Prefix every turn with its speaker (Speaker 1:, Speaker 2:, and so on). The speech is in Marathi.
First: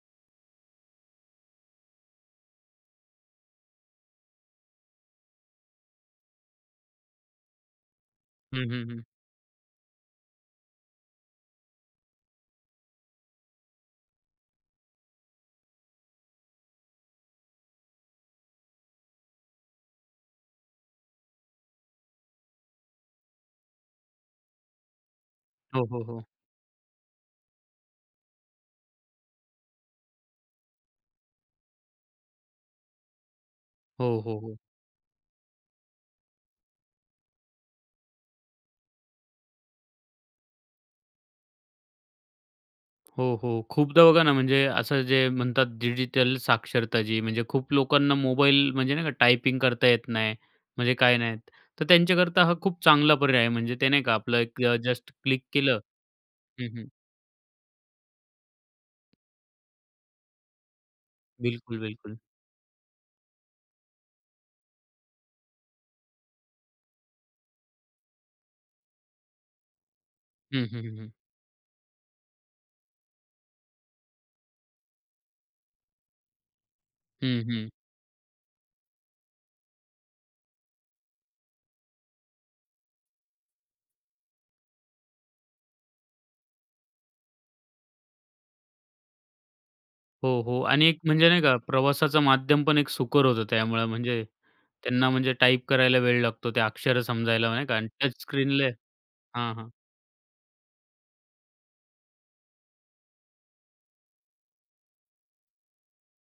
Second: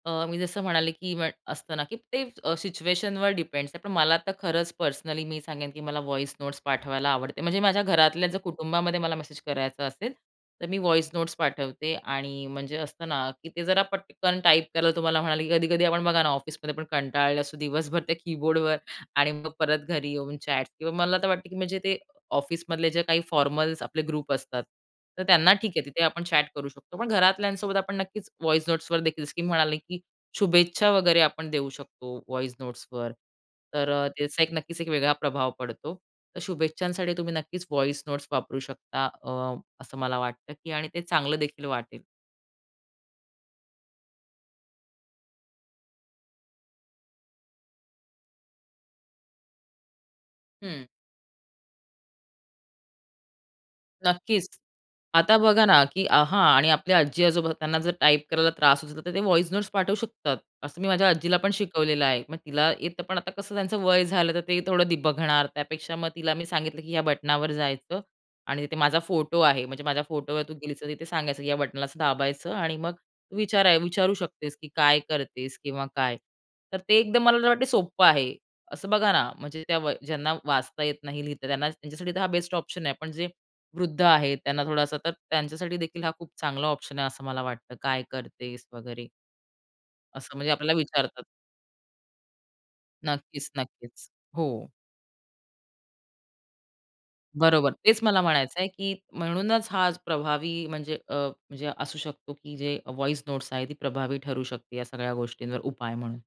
Speaker 1: अ, मी जसं म्हणाले, की पण असतं ना, की ते अ, सिच्युएशनवर डिपेंड्स आहे. पण मला आता खरंच पर्सनली मी सांगेन, की मला व्हॉईस नोट्स पाठवायला आवडते. म्हणजे माझ्या घरातल्या
Speaker 2: हं, हं,
Speaker 1: कुटुंबामध्ये
Speaker 2: हं.
Speaker 1: मला मेसेज करायचा असेल, तर मी व्हॉईस नोट्स पाठवते आणि म्हणजे असतं ना, की ते जरा पटकन टाइप केलं तुम्हाला म्हणाले, की कधी-कधी आपण बघा ना, ऑफिस पण कंटाळले असो, दिवसभर त्या कीबोर्डवर आणि मग परत घरी येऊन चॅट किंवा मला तर वाटतं, की म्हणजे ते ऑफिसमधले जे काही फॉर्मल्स आपले ग्रुप असतात, तर त्यांना ठीक
Speaker 2: हो,
Speaker 1: आहे
Speaker 2: हो,
Speaker 1: तिथे आपण
Speaker 2: हो.
Speaker 1: चॅट करू शकतो. पण घरातल्यांसोबत आपण नक्कीच व्हॉईस नोट्सवर देखील म्हणाले, की शुभेच्छा वगैरे आपण देऊ शकतो, व्हॉईस नोट्सवर. तर अ,
Speaker 2: हो, हो,
Speaker 1: त्याचा एक
Speaker 2: हो.
Speaker 1: नक्कीच एक वेगळा प्रभाव पडतो. तर शुभेच्छांसाठी तुम्ही नक्कीच व्हॉईस नोट्स वापरू शकता अ, असं मला वाटतं, की आणि ते चांगलं देखील वाटेल.
Speaker 2: हो, हो. खूपदा बघा ना, म्हणजे असं जे म्हणतात डिजिटल साक्षरता जी म्हणजे खूप लोकांना मोबाईल म्हणजे नाही का, टायपिंग करता येत नाही,
Speaker 1: हं.
Speaker 2: म्हणजे काय नाही. तर त्यांच्याकरता हा खूप चांगला पर्याय आहे. म्हणजे ते नाही का, आपलं
Speaker 1: नक्कीच.
Speaker 2: एक जस्ट
Speaker 1: आता
Speaker 2: क्लिक
Speaker 1: बघा
Speaker 2: केलं
Speaker 1: ना, की आहा,
Speaker 2: हं,
Speaker 1: आणि
Speaker 2: हं.
Speaker 1: आपल्या आजी-आजोबा त्यांना जर टाइप करायला त्रास होतो तर, ते व्हॉईस नोट्स पाठवू शकतात. असं मी माझ्या आजीलापण
Speaker 2: बिलकुल,
Speaker 1: शिकवलेलं
Speaker 2: बिलकुल.
Speaker 1: आहे. मग तिला येतं, पण आता कसं त्यांचं वय झालं तर, ते थोडं बघणार त्यापेक्षा मग तिला मी सांगितलं, की "या बटनावर जायचं आणि तिथे माझा फोटो आहे म्हणजे माझ्या फोटोवर तू
Speaker 2: हं,
Speaker 1: गेलीस
Speaker 2: हं,
Speaker 1: तर,
Speaker 2: हं,
Speaker 1: तिथे
Speaker 2: हं.
Speaker 1: सांगायचं, की या बटनाला असं दाबायचं आणि मग तू विचार विचारू शकतेस, की काय करतेस? किंवा काय?" तर ते एकदम
Speaker 2: हं,
Speaker 1: मला वाटत
Speaker 2: हं.
Speaker 1: सोप्पं आहे. असं बघा ना, म्हणजे त्या ज्यांना वाचता येत नाही लिहता, त्यांना त्यांच्यासाठी तर हा बेस्ट ऑप्शन आहे. पण जे वृद्ध आहेत त्यांना थोडासा तर, त्यांच्यासाठी देखील हा खूप चांगला ऑप्शन आहे असं मला वाटतं. "काय करतेस वगैरे.?" असं
Speaker 2: हो,
Speaker 1: म्हणजे
Speaker 2: हो.
Speaker 1: आपल्याला
Speaker 2: आणि एक
Speaker 1: विचारतात.
Speaker 2: म्हणजे नाही का प्रवासाचं माध्यमपण एक सुकर होतं,
Speaker 1: नक्कीच,
Speaker 2: त्यामुळे
Speaker 1: नक्कीच.
Speaker 2: म्हणजे
Speaker 1: हो.
Speaker 2: त्यांना म्हणजे टाइप करायला वेळ लागतो त्या अक्षरं समजायला नाही
Speaker 1: बरोबर.
Speaker 2: का
Speaker 1: तेच मला म्हणायचंय,
Speaker 2: टचस्क्रीनला
Speaker 1: की
Speaker 2: हां,
Speaker 1: म्हणूनच
Speaker 2: हां.
Speaker 1: हा प्रभावी म्हणजे अ, म्हणजे असू शकतो, की जे व्हॉईस नोट्स आहेत, ती प्रभावी ठरू शकते या सगळ्या गोष्टींवर उपाय म्हणून.